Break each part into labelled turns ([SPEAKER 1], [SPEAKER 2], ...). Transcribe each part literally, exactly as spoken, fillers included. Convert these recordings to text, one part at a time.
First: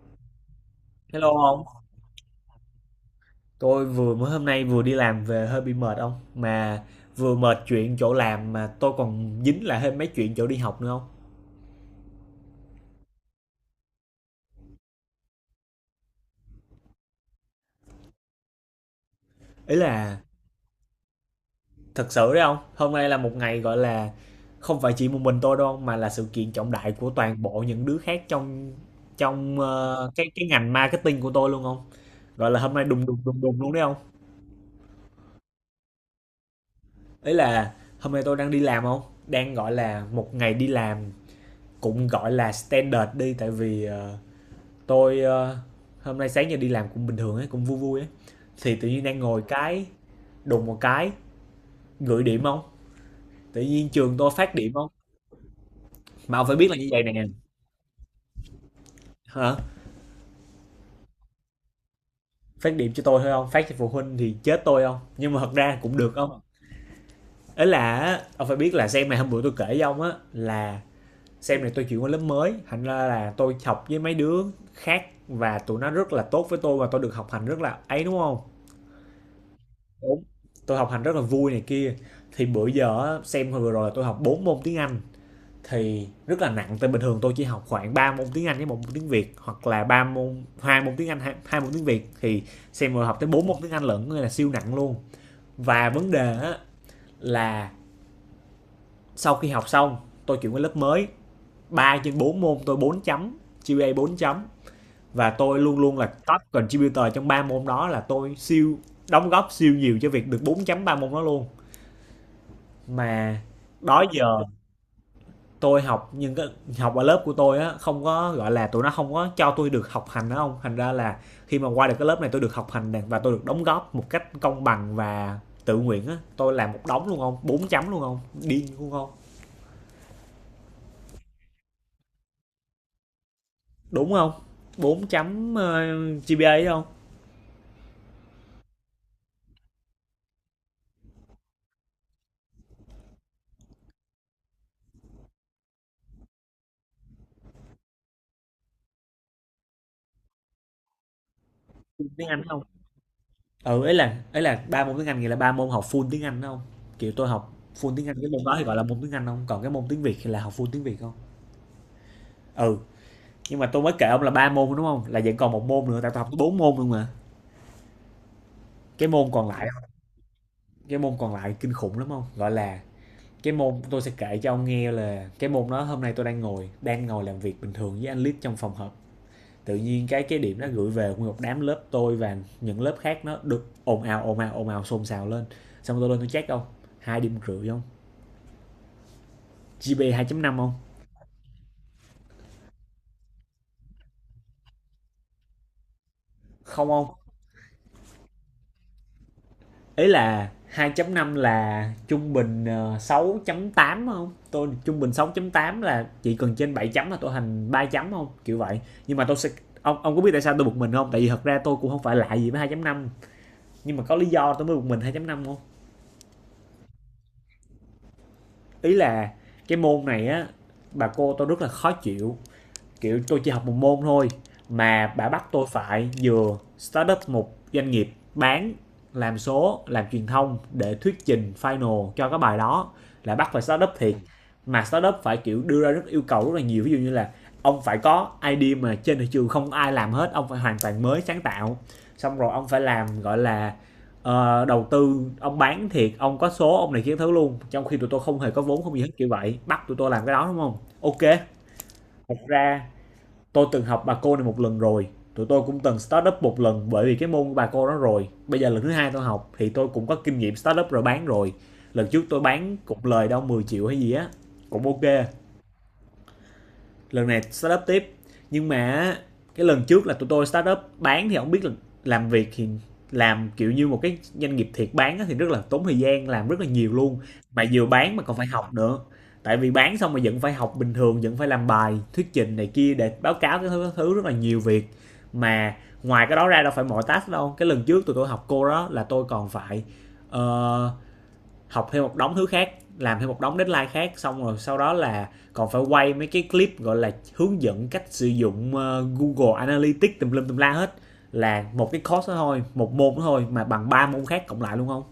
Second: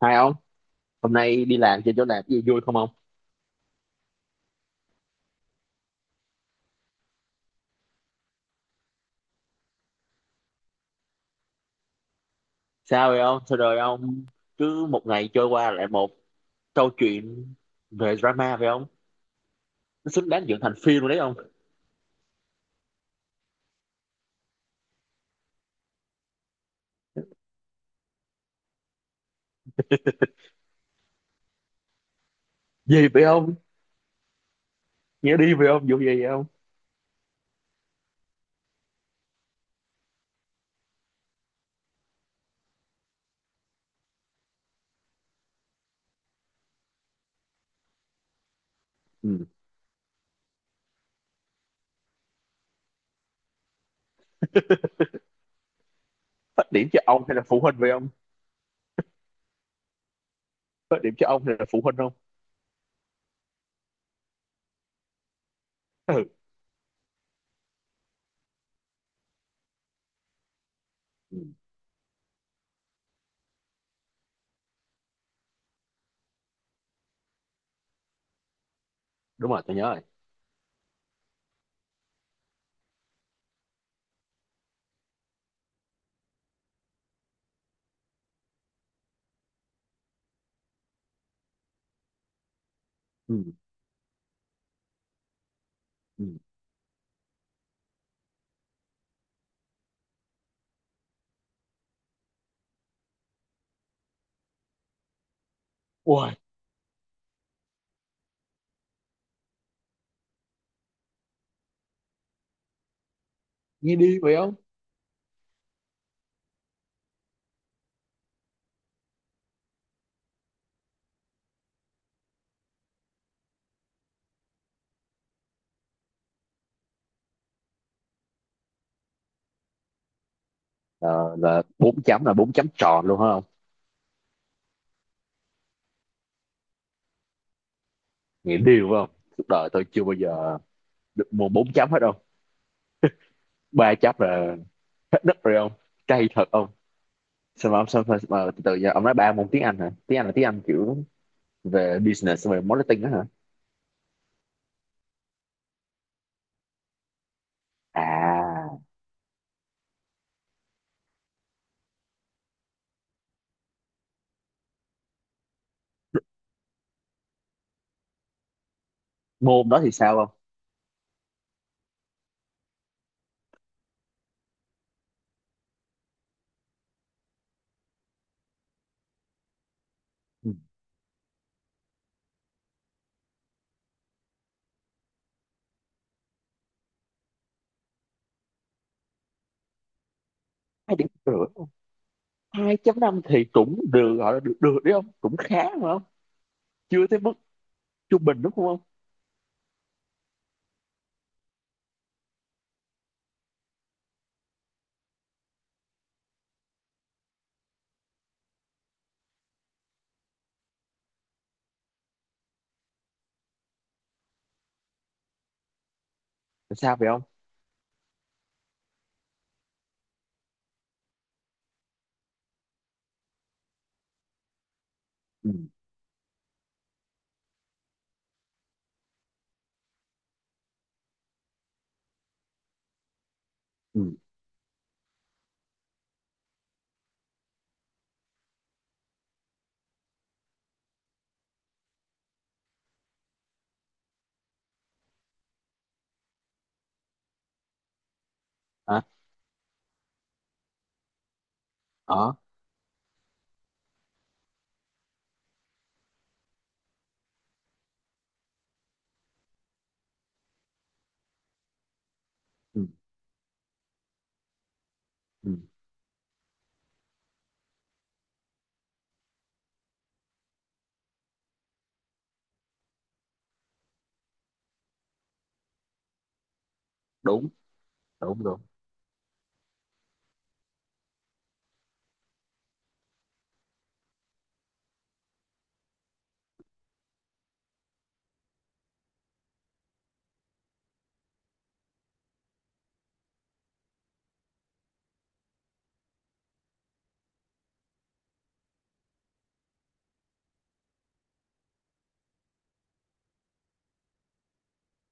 [SPEAKER 1] Hai ông, hôm
[SPEAKER 2] Hello
[SPEAKER 1] nay đi
[SPEAKER 2] ông,
[SPEAKER 1] làm trên chỗ làm cái gì vui không ông?
[SPEAKER 2] tôi vừa mới hôm nay vừa đi làm về hơi bị mệt ông, mà vừa mệt chuyện chỗ làm mà tôi còn dính lại thêm mấy chuyện chỗ đi học nữa không?
[SPEAKER 1] Sao vậy ông? Sao rồi ông? Cứ một ngày trôi qua lại một câu chuyện về drama vậy ông?
[SPEAKER 2] Ý
[SPEAKER 1] Nó
[SPEAKER 2] là
[SPEAKER 1] xứng đáng dựng thành phim rồi đấy ông.
[SPEAKER 2] thật sự đấy ông, hôm nay là một ngày gọi là không phải chỉ một mình tôi đâu ông, mà là sự kiện trọng đại của toàn bộ những đứa khác trong trong ờ, cái cái ngành marketing của tôi luôn không? Gọi là hôm nay đùng
[SPEAKER 1] Gì
[SPEAKER 2] đùng
[SPEAKER 1] vậy
[SPEAKER 2] đùng
[SPEAKER 1] ông?
[SPEAKER 2] đùng luôn đấy không?
[SPEAKER 1] Nghĩa đi vậy ông? Vụ gì vậy ông?
[SPEAKER 2] Ý là hôm nay tôi đang đi làm không? Đang gọi là một ngày đi làm cũng gọi là standard đi, tại vì ờ, tôi ờ, hôm nay sáng giờ đi làm cũng bình thường ấy, cũng vui vui ấy thì tự nhiên đang ngồi
[SPEAKER 1] Ừ.
[SPEAKER 2] cái đùng một cái gửi điểm không. Tự nhiên trường tôi phát điểm không, mà ông phải biết
[SPEAKER 1] Phát
[SPEAKER 2] là như
[SPEAKER 1] điểm cho
[SPEAKER 2] vậy nè.
[SPEAKER 1] ông hay là phụ huynh vậy ông?
[SPEAKER 2] Hả?
[SPEAKER 1] Phát điểm cho ông hay là phụ huynh không?
[SPEAKER 2] Phát điểm cho tôi thôi không phát cho phụ huynh thì chết tôi không, nhưng mà thật ra cũng được
[SPEAKER 1] Ừ.
[SPEAKER 2] không. Ấy là á, ông phải biết là xem này, hôm bữa tôi kể với ông á là
[SPEAKER 1] Ừ.
[SPEAKER 2] xem này tôi chuyển qua lớp mới, thành ra là tôi học với mấy đứa khác và tụi nó rất là tốt với tôi và tôi được học hành rất là ấy đúng không?
[SPEAKER 1] Đúng rồi, tôi nhớ rồi.
[SPEAKER 2] Đúng. Tôi học hành rất là vui này kia. Thì bữa giờ á, xem hồi vừa rồi là tôi học bốn môn tiếng Anh thì rất là nặng, tại bình thường tôi chỉ học khoảng ba môn tiếng Anh với một môn tiếng Việt, hoặc là ba môn, hai môn tiếng Anh hai, hai môn tiếng Việt thì xem rồi học tới
[SPEAKER 1] Ừ.
[SPEAKER 2] bốn môn tiếng Anh lận nên là siêu nặng luôn. Và vấn đề
[SPEAKER 1] Ừ.
[SPEAKER 2] á, là sau khi học xong tôi chuyển qua lớp mới, ba trên bốn môn tôi bốn chấm, giê pê a bốn chấm, và tôi luôn luôn là
[SPEAKER 1] Ui,
[SPEAKER 2] top contributor trong ba môn đó, là tôi siêu đóng góp siêu nhiều cho việc được bốn chấm ba môn đó luôn. Mà
[SPEAKER 1] nghe
[SPEAKER 2] đó
[SPEAKER 1] đi vậy
[SPEAKER 2] giờ
[SPEAKER 1] ông?
[SPEAKER 2] tôi học, nhưng cái học ở lớp của tôi á, không có, gọi là, tụi nó không có cho tôi được học hành á ông, thành ra là khi mà qua được cái lớp này tôi được học hành nè, và tôi được đóng góp một cách công bằng và tự nguyện á. Tôi làm một đống luôn không? Bốn chấm luôn không? Điên luôn không?
[SPEAKER 1] Ờ, là bốn chấm là bốn chấm tròn luôn hả ông?
[SPEAKER 2] Đúng không? Bốn chấm, ơ, giê pê a á ông,
[SPEAKER 1] Nghĩa đi phải không? Suốt đời tôi chưa bao giờ được mua bốn chấm hết đâu. Ba chấm là đất rồi ông, cay thật ông. Sao mà ông sao mà, mà từ từ giờ ông nói ba môn tiếng Anh hả? Tiếng Anh là tiếng Anh kiểu về
[SPEAKER 2] full tiếng Anh
[SPEAKER 1] business xong rồi
[SPEAKER 2] không?
[SPEAKER 1] marketing đó hả?
[SPEAKER 2] Ừ, ấy là ấy là ba môn tiếng Anh nghĩa là ba môn học full tiếng Anh á không? Kiểu, tôi học full tiếng Anh, cái môn đó thì gọi
[SPEAKER 1] À,
[SPEAKER 2] là môn tiếng Anh không? Còn cái môn tiếng Việt thì là học full tiếng Việt không? Ừ. Nhưng mà tôi mới kể ông là ba môn đúng không, là vẫn còn một môn nữa, tại tôi học bốn môn luôn mà. Cái môn còn lại,
[SPEAKER 1] môn đó thì sao không?
[SPEAKER 2] cái môn còn lại kinh khủng lắm không, gọi là cái môn tôi sẽ kể cho ông nghe là cái môn đó hôm nay tôi đang ngồi đang ngồi làm việc bình thường với anh lít trong phòng họp, tự nhiên cái cái
[SPEAKER 1] Ừ,
[SPEAKER 2] điểm nó gửi về nguyên một đám lớp tôi và những lớp khác, nó được ồn ào ồn ào ồn ào xôn xào lên. Xong tôi lên tôi check không, hai điểm rưỡi không, gp hai năm không.
[SPEAKER 1] hai điểm rưỡi không? Hai chấm năm thì cũng được, gọi là được được đấy không, cũng khá mà không?
[SPEAKER 2] Không, không.
[SPEAKER 1] Chưa tới mức trung bình đúng không ông?
[SPEAKER 2] Ý là hai chấm năm là trung bình, ờ, sáu chấm tám không, tôi trung bình sáu chấm tám là chỉ cần trên bảy chấm là tôi thành ba chấm không, kiểu vậy. Nhưng mà tôi sẽ, ông ông có biết tại sao tôi bực mình không? Tại vì thật ra tôi cũng không phải lạ gì với hai chấm năm, nhưng mà có lý do tôi mới bực mình hai chấm năm không.
[SPEAKER 1] Là sao vậy ông?
[SPEAKER 2] Ý là cái môn này á, bà cô tôi rất là khó chịu, kiểu tôi chỉ học một môn thôi mà bà bắt
[SPEAKER 1] Ừ.
[SPEAKER 2] tôi phải vừa start up một doanh nghiệp, bán, làm số, làm truyền thông để thuyết trình final cho cái bài đó, là bắt phải start up
[SPEAKER 1] Ừ.
[SPEAKER 2] thiệt. Mà start up phải kiểu đưa ra rất yêu cầu rất là nhiều, ví dụ như là ông phải có idea mà trên thị trường không ai làm hết, ông phải hoàn toàn mới sáng tạo, xong rồi ông phải làm gọi là ờ, đầu tư, ông bán thiệt, ông có số ông này kia thứ luôn, trong khi tụi tôi không hề có vốn không gì
[SPEAKER 1] Hả?
[SPEAKER 2] hết, kiểu vậy bắt tụi tôi làm cái đó đúng không? Ok.
[SPEAKER 1] Ờ.
[SPEAKER 2] Thật ra tôi từng học bà cô này một lần rồi, tụi tôi cũng từng start up một lần bởi vì cái môn của bà cô đó, rồi bây giờ lần thứ hai tôi học thì tôi cũng có kinh nghiệm start up rồi, bán rồi. Lần trước tôi bán
[SPEAKER 1] Ừ,
[SPEAKER 2] cục lời đâu mười triệu hay gì á, cũng ok.
[SPEAKER 1] ừ.
[SPEAKER 2] Lần này start up tiếp, nhưng mà cái lần trước là tụi tôi start up bán, thì không biết là làm việc thì làm kiểu như một cái doanh nghiệp thiệt bán á thì rất là tốn thời gian, làm rất là nhiều luôn.
[SPEAKER 1] Đúng,
[SPEAKER 2] Mà vừa bán mà còn
[SPEAKER 1] đúng,
[SPEAKER 2] phải
[SPEAKER 1] đúng.
[SPEAKER 2] học nữa, tại vì bán xong mà vẫn phải học bình thường, vẫn phải làm bài thuyết trình này kia để báo cáo cái thứ, thứ, rất là nhiều việc. Mà ngoài cái đó ra đâu phải mọi task đâu, cái lần trước tụi tôi học cô đó là tôi còn phải ờ, học thêm một đống thứ khác, làm thêm một đống deadline khác, xong rồi sau đó là còn phải quay mấy cái clip gọi là hướng dẫn cách sử dụng ờ, Google Analytics tùm lum tùm la hết, là một cái course đó thôi, một môn đó thôi mà bằng ba môn khác cộng lại luôn không.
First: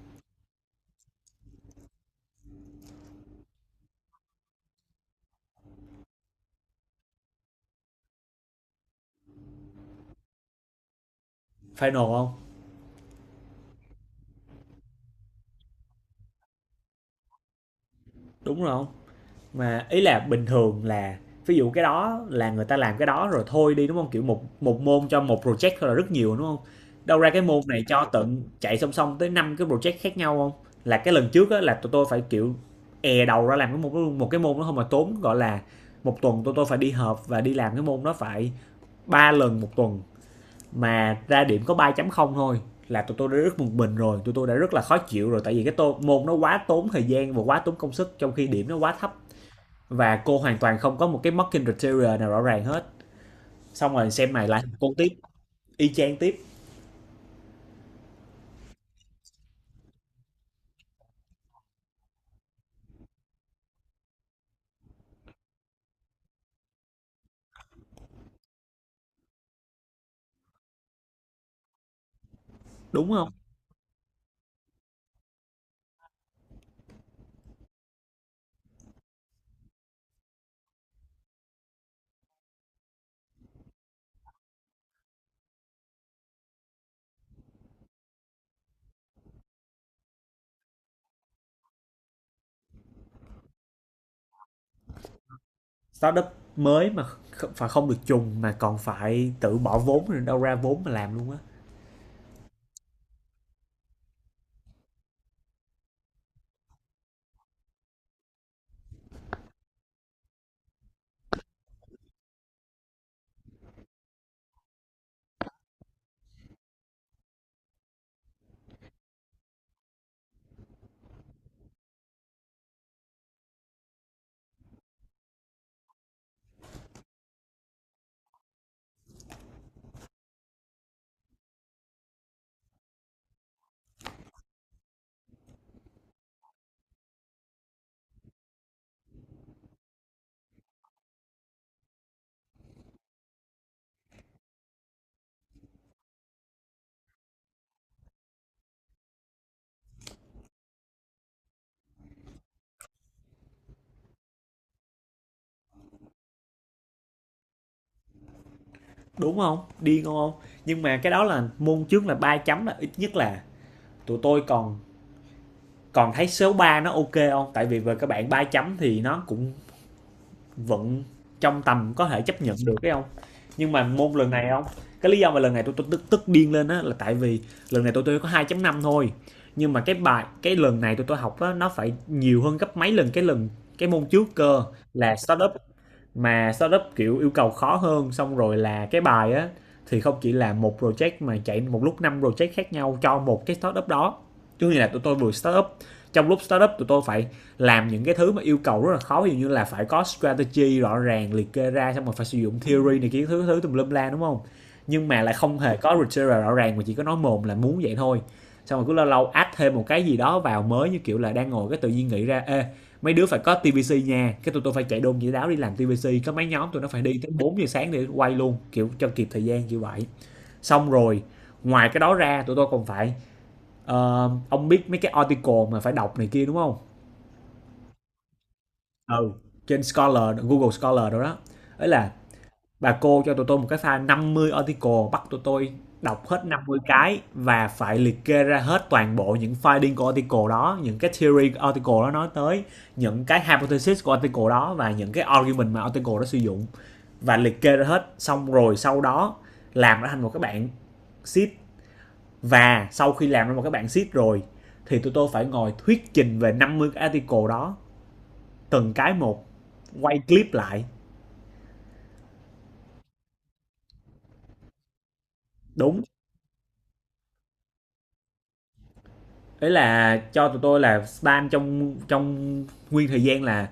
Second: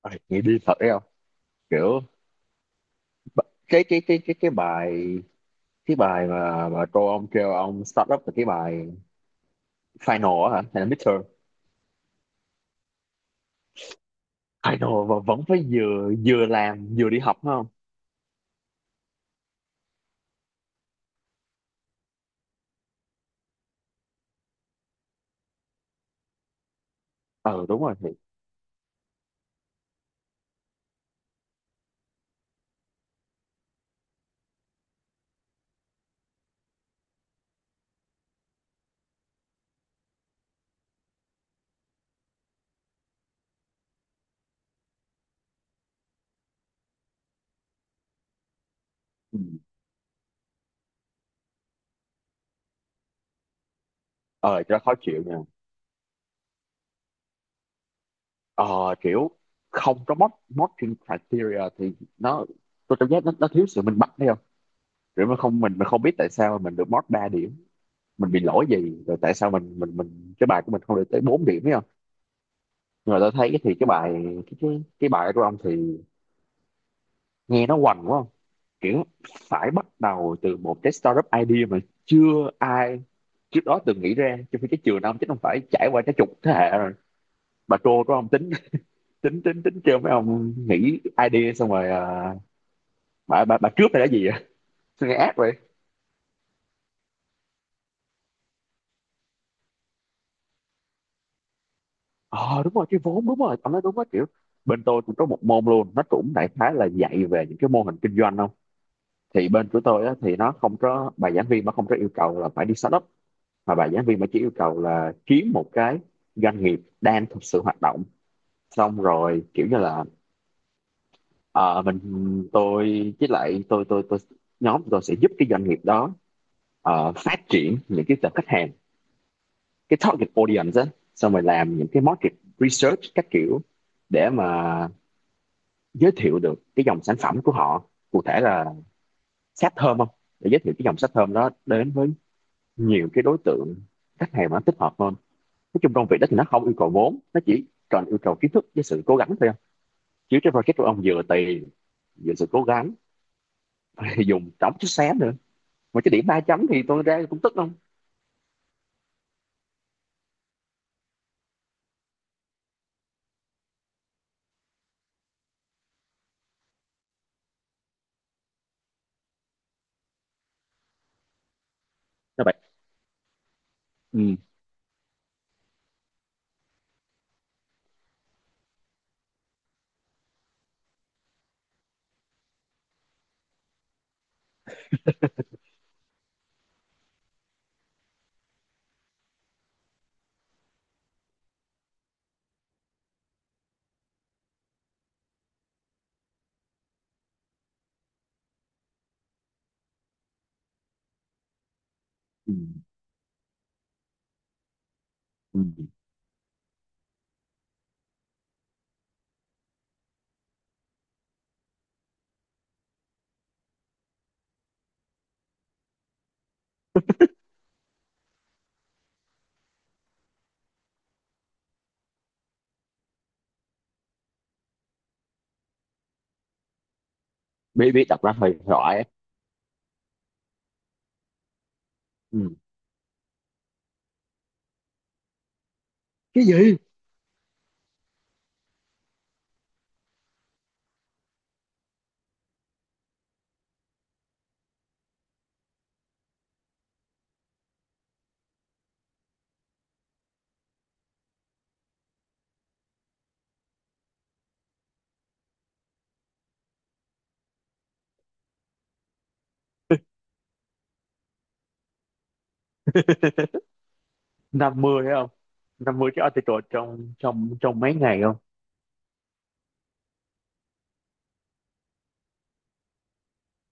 [SPEAKER 1] Ôi, nghĩ đi thật đấy không? Kiểu b- cái cái cái cái cái bài cái bài mà mà cô ông kêu ông start up là cái bài final á, hả hay là midterm?
[SPEAKER 2] Final không.
[SPEAKER 1] Final mà vẫn phải vừa vừa làm vừa đi học phải không?
[SPEAKER 2] Đúng rồi không. Mà ý là bình thường là ví dụ cái đó là người ta làm cái đó rồi thôi đi đúng không, kiểu một một môn cho một project thôi là rất nhiều đúng không. Đâu ra cái môn
[SPEAKER 1] Ờ, đúng
[SPEAKER 2] này
[SPEAKER 1] rồi
[SPEAKER 2] cho
[SPEAKER 1] thì.
[SPEAKER 2] tận chạy song song tới năm cái project khác nhau không, là cái lần trước á, là tụi tôi phải kiểu è đầu ra làm cái một một cái môn đó không, mà tốn gọi là một tuần tụi tôi phải đi họp và đi làm cái môn đó phải ba lần một tuần, mà ra điểm có ba chấm không thôi, là tụi tôi đã rất bực mình rồi, tụi tôi đã rất là khó chịu rồi, tại vì cái tô, môn nó quá tốn thời gian và quá tốn công sức trong khi điểm nó quá thấp.
[SPEAKER 1] Ừ.
[SPEAKER 2] Và cô hoàn toàn không có một cái marketing criteria nào rõ ràng hết. Xong rồi xem này lại
[SPEAKER 1] Ờ, cho
[SPEAKER 2] thành
[SPEAKER 1] nó
[SPEAKER 2] cô
[SPEAKER 1] khó
[SPEAKER 2] tiếp,
[SPEAKER 1] chịu nha.
[SPEAKER 2] y chang tiếp,
[SPEAKER 1] Ờ, kiểu không có mod modding criteria thì nó, tôi cảm giác nó, nó thiếu sự minh bạch thấy không? Kiểu mà không, mình mình không biết tại sao mà mình được mod ba điểm, mình bị lỗi gì rồi, tại sao mình mình mình cái bài của mình không được tới bốn điểm thấy không?
[SPEAKER 2] đúng
[SPEAKER 1] Nhưng mà
[SPEAKER 2] không?
[SPEAKER 1] tôi thấy thì cái bài cái cái, cái bài của ông thì nghe nó hoành quá, kiểu phải bắt đầu từ một cái startup idea mà chưa ai trước đó từng nghĩ ra trong khi cái trường ông chắc không phải trải qua cái chục thế hệ rồi. Bà trô đó ông tính tính tính tính trêu mấy ông nghĩ idea xong rồi, à, bà bà bà cướp hay là gì vậy? Sao nghe ác vậy.
[SPEAKER 2] Startup mới mà, phải không được trùng mà còn phải tự bỏ vốn rồi, đâu ra vốn mà làm luôn á.
[SPEAKER 1] Ờ à, đúng rồi cái vốn, đúng rồi ông nói đúng á, kiểu bên tôi cũng có một môn luôn, nó cũng đại khái là dạy về những cái mô hình kinh doanh không? Thì bên của tôi á, thì nó không có bà giảng viên mà không có yêu cầu là phải đi startup, mà bà giảng viên mà chỉ yêu cầu là kiếm một cái doanh nghiệp đang thực sự hoạt động, xong rồi kiểu như là ờ, mình tôi với lại tôi tôi tôi nhóm tôi sẽ giúp cái doanh nghiệp đó ờ, phát triển những cái tập khách hàng, cái target audience á, xong rồi làm những cái market research các kiểu để mà giới thiệu được cái dòng sản phẩm của họ, cụ thể là sáp thơm không, để giới thiệu cái dòng sáp thơm đó đến với nhiều cái đối tượng khách hàng mà nó thích hợp hơn. Nói chung công việc đó thì nó không yêu cầu vốn, nó chỉ cần yêu cầu kiến thức với sự cố gắng thôi. Không, chứ cái project của ông vừa tiền vừa sự cố gắng. Thì dùng trống chút xé nữa mà cái điểm ba chấm thì tôi ra cũng tức không?
[SPEAKER 2] Đúng không? Điên không? Nhưng mà cái đó là môn trước là ba chấm là ít nhất là tụi tôi còn, còn thấy số ba nó ok không, tại vì về các bạn ba chấm thì nó cũng vẫn trong tầm có thể chấp
[SPEAKER 1] Các
[SPEAKER 2] nhận
[SPEAKER 1] bạn.
[SPEAKER 2] được cái không. Nhưng mà môn lần
[SPEAKER 1] Ừ.
[SPEAKER 2] này không. Cái lý do mà lần này tôi tôi tức tức điên lên á là tại vì lần này tôi tôi có hai năm thôi, nhưng mà cái bài cái lần này tôi tôi học á nó phải nhiều hơn gấp mấy lần cái lần cái môn trước cơ, là startup mà startup kiểu yêu cầu khó hơn, xong rồi là cái bài á thì không chỉ là một project mà chạy một lúc năm project khác nhau cho một cái startup đó. Chứ như là tụi tôi vừa startup, trong lúc startup tụi tôi phải làm những cái thứ mà yêu cầu rất là khó, ví dụ như là phải có strategy rõ ràng liệt kê ra, xong rồi phải sử
[SPEAKER 1] Ừ.
[SPEAKER 2] dụng theory này kia thứ thứ tùm lum la đúng không. Nhưng mà lại không
[SPEAKER 1] Ừ.
[SPEAKER 2] hề có criteria rõ ràng, mà chỉ có nói mồm là muốn vậy thôi. Xong rồi cứ lâu lâu add thêm một cái gì đó vào mới như kiểu là đang ngồi cái tự nhiên nghĩ ra, ê, mấy đứa phải có tê vê xê nha, cái tụi tôi phải chạy đôn dĩa đáo đi làm ti vi xi, có mấy nhóm tụi nó phải đi tới bốn giờ sáng để quay luôn kiểu cho kịp thời gian như vậy. Xong rồi ngoài cái đó ra tụi tôi còn phải ờ, ông biết mấy cái article mà phải đọc này kia đúng không?
[SPEAKER 1] biết biết đọc ra hơi giỏi.
[SPEAKER 2] Ừ. Trên Scholar, Google Scholar đó đó. Ấy là
[SPEAKER 1] Ừ.
[SPEAKER 2] bà cô Cho tụi tôi một cái file năm mươi article, bắt tụi tôi đọc hết
[SPEAKER 1] Cái gì?
[SPEAKER 2] năm mươi cái và phải liệt kê ra hết toàn bộ những finding của article đó, những cái theory của article đó nói tới, những cái hypothesis của article đó và những cái argument mà article đó sử dụng và liệt kê ra hết. Xong rồi sau đó làm nó thành một cái bản sheet, và sau khi làm ra một cái bản sheet rồi thì tụi tôi phải ngồi thuyết trình về năm mươi cái article đó, từng cái một, quay clip lại.
[SPEAKER 1] Năm mươi hay không? năm
[SPEAKER 2] Đúng.
[SPEAKER 1] mươi cái article trong trong trong mấy ngày không?
[SPEAKER 2] Đấy là cho tụi tôi là span trong trong nguyên thời gian là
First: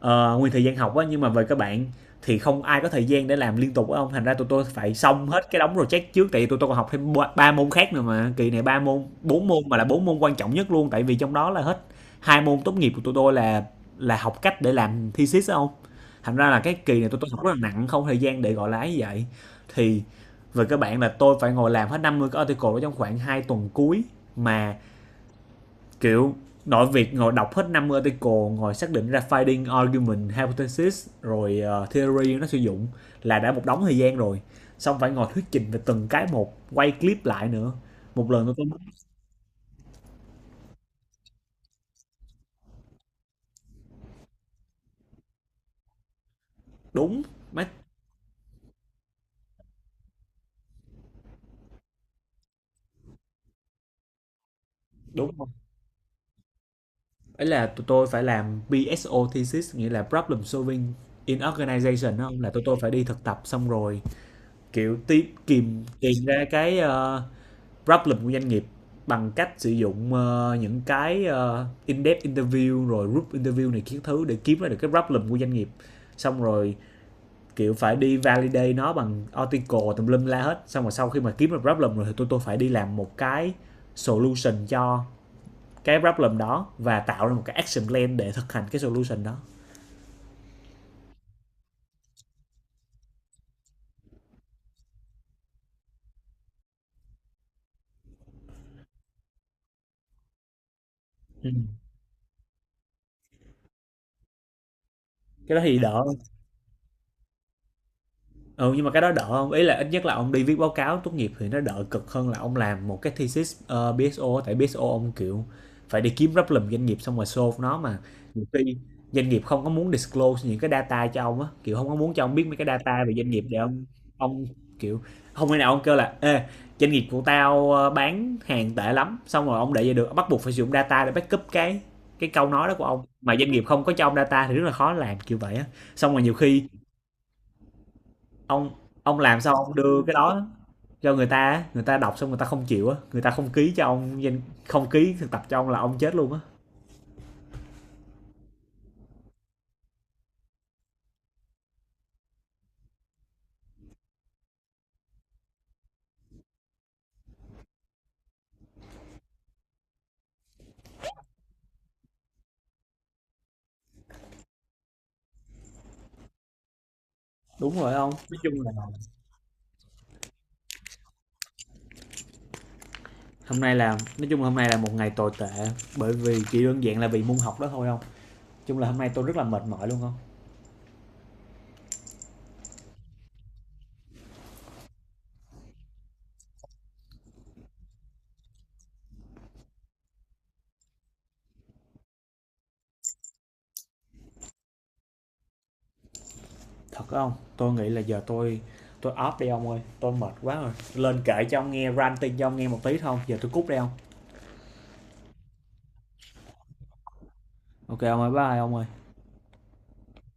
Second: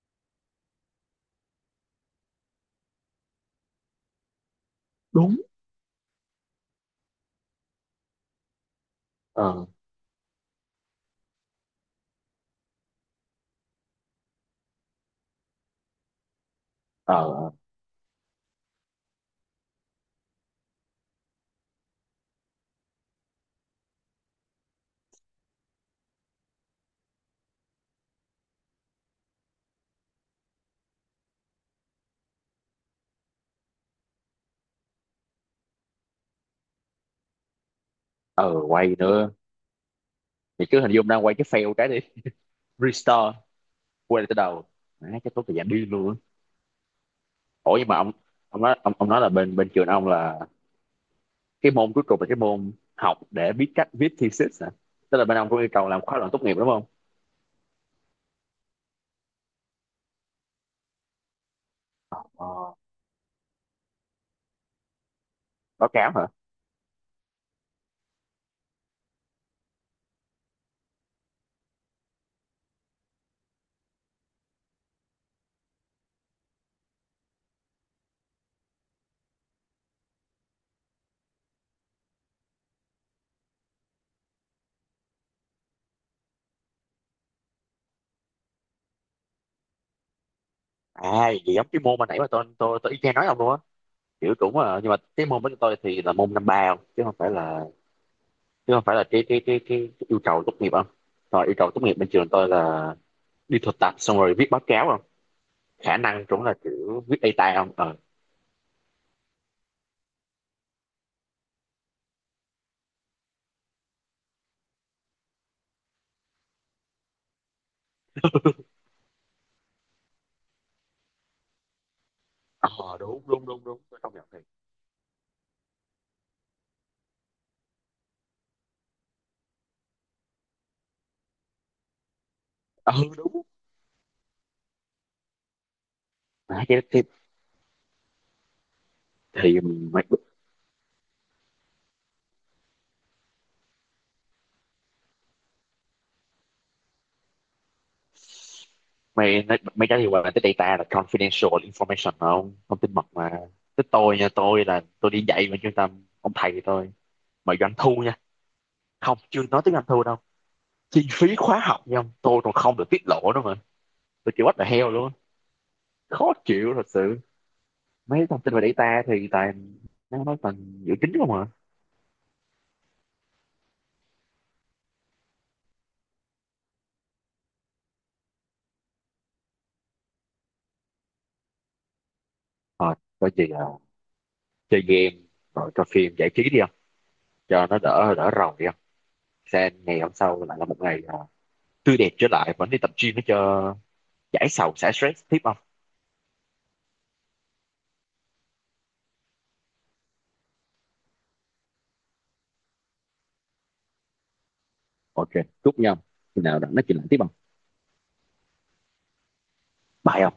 [SPEAKER 2] ờ, nguyên thời gian học á. Nhưng mà về các bạn thì không ai có thời gian để làm liên tục á ông, thành ra tụi tôi phải xong
[SPEAKER 1] Đúng.
[SPEAKER 2] hết cái đống project trước, tại vì tụi tôi còn học thêm ba ba môn khác nữa mà kỳ này ba môn bốn môn,
[SPEAKER 1] ờ
[SPEAKER 2] mà là bốn môn quan trọng nhất luôn, tại vì trong đó là hết hai môn tốt nghiệp của tụi tôi là là học cách để làm thesis á ông. Thành ra là cái kỳ này tụi tôi học
[SPEAKER 1] ờ
[SPEAKER 2] rất là nặng, không thời gian để gọi là ấy vậy. Thì về các bạn là tôi phải ngồi làm hết năm mươi cái article đó trong khoảng hai tuần cuối mà, kiểu, nội việc ngồi đọc hết năm article, ngồi xác định ra finding argument hypothesis rồi ờ, theory nó sử dụng là đã một đống thời gian rồi. Xong phải ngồi thuyết trình về từng cái một, quay clip lại nữa. Một lần
[SPEAKER 1] ờ
[SPEAKER 2] tôi có.
[SPEAKER 1] Quay nữa thì cứ hình dung đang quay cái fail cái đi restore quay lại từ đầu, má chắc tốn thời gian đi luôn á.
[SPEAKER 2] Đúng. Mấy
[SPEAKER 1] Ủa nhưng mà ông ông nói ông, ông nói là bên bên trường ông là cái môn cuối cùng là cái môn học để biết cách viết thesis hả? Tức là
[SPEAKER 2] đúng
[SPEAKER 1] bên
[SPEAKER 2] không,
[SPEAKER 1] ông có yêu cầu làm khóa luận tốt nghiệp đúng không?
[SPEAKER 2] ấy là tụi tôi phải làm pê ét ô thesis, nghĩa là problem solving in organization đó.
[SPEAKER 1] Ờ,
[SPEAKER 2] Là tụi tôi phải đi thực tập, xong rồi kiểu tìm kìm
[SPEAKER 1] báo cáo
[SPEAKER 2] tìm
[SPEAKER 1] hả?
[SPEAKER 2] ra cái ờ, problem của doanh nghiệp bằng cách sử dụng ờ, những cái ờ, in-depth interview rồi group interview này kiến thứ, để kiếm ra được cái problem của doanh nghiệp. Xong rồi kiểu phải đi validate nó bằng article tùm lum la hết, xong rồi sau khi mà kiếm được problem rồi thì tôi tôi phải đi làm một cái solution cho cái problem đó, và tạo ra một cái action plan để thực hành cái solution đó.
[SPEAKER 1] À, gì giống cái môn mà nãy mà tôi tôi tôi y chang nói ông luôn á, kiểu cũng là, nhưng mà cái môn của tụi tôi thì là môn năm ba không, chứ không phải là, chứ không phải là cái cái cái cái, cái yêu cầu tốt nghiệp không? Rồi
[SPEAKER 2] Ừ.
[SPEAKER 1] yêu cầu tốt nghiệp bên trường tôi là đi thực tập xong rồi viết báo cáo không?
[SPEAKER 2] Cái đó thì
[SPEAKER 1] Khả
[SPEAKER 2] đỡ.
[SPEAKER 1] năng cũng là kiểu viết data không. ờ
[SPEAKER 2] Ừ, nhưng mà cái đó đỡ không, ý là ít nhất là ông đi viết báo cáo tốt nghiệp thì nó đỡ cực hơn là ông làm một cái thesis ờ, bê ét ô. Tại bê ét ô ông kiểu phải đi kiếm problem doanh nghiệp xong rồi solve nó mà, nhiều khi doanh nghiệp không có muốn disclose những cái data cho ông á, kiểu không có muốn cho ông biết mấy cái
[SPEAKER 1] ờ
[SPEAKER 2] data về
[SPEAKER 1] Đúng,
[SPEAKER 2] doanh nghiệp
[SPEAKER 1] đúng,
[SPEAKER 2] để
[SPEAKER 1] đúng, đúng,
[SPEAKER 2] ông
[SPEAKER 1] tôi không nhận thì
[SPEAKER 2] ông kiểu không thể nào ông kêu là ê, doanh nghiệp của tao ờ, bán hàng tệ lắm xong rồi ông để vậy được, bắt buộc phải sử dụng data để backup cái cái câu nói đó của
[SPEAKER 1] ờ
[SPEAKER 2] ông, mà
[SPEAKER 1] đúng,
[SPEAKER 2] doanh nghiệp không có cho ông data thì rất là khó làm kiểu vậy á. Xong rồi nhiều khi
[SPEAKER 1] à, thì, thì,
[SPEAKER 2] ông ông làm sao
[SPEAKER 1] thì
[SPEAKER 2] ông đưa
[SPEAKER 1] mày
[SPEAKER 2] cái đó cho người ta á, người ta đọc xong người ta không chịu á, người ta không ký cho ông danh, không ký thực tập cho ông là ông chết luôn á.
[SPEAKER 1] mày mày mày trả lời là cái data là confidential information mà không, thông tin mật mà. Tới tôi nha, tôi là tôi đi dạy bên trung tâm ông, thầy tôi mà doanh thu không, chưa nói tiếng Anh thua đâu, chi phí khóa học nha ông, tôi còn không được tiết lộ nữa mà. Tôi chịu bắt là heo luôn, khó chịu thật sự.
[SPEAKER 2] Đúng rồi ông,
[SPEAKER 1] Mấy
[SPEAKER 2] nói
[SPEAKER 1] thông
[SPEAKER 2] chung
[SPEAKER 1] tin về
[SPEAKER 2] là
[SPEAKER 1] data thì toàn, nó nói toàn dự tính không à.
[SPEAKER 2] hôm nay là, nói chung là hôm nay là một ngày tồi tệ, bởi vì chỉ đơn giản là vì môn học đó thôi, không chung là hôm nay tôi rất là mệt mỏi luôn không
[SPEAKER 1] Rồi coi chị là chơi game, rồi coi phim giải trí đi không, cho nó đỡ đỡ rầu đi không? Sang ngày hôm sau lại là một ngày, à, tươi đẹp trở lại, vẫn đi tập gym để cho giải sầu xả stress tiếp không?
[SPEAKER 2] thật không. Tôi nghĩ là giờ tôi tôi off đi ông ơi, tôi mệt quá rồi, lên kể cho ông nghe ranting cho ông nghe một tí thôi, giờ tôi cút đi ông.
[SPEAKER 1] Ok, chúc nhau khi nào đã nói chuyện lại tiếp không?
[SPEAKER 2] Ok ông ơi, bye ông ơi.
[SPEAKER 1] Bye.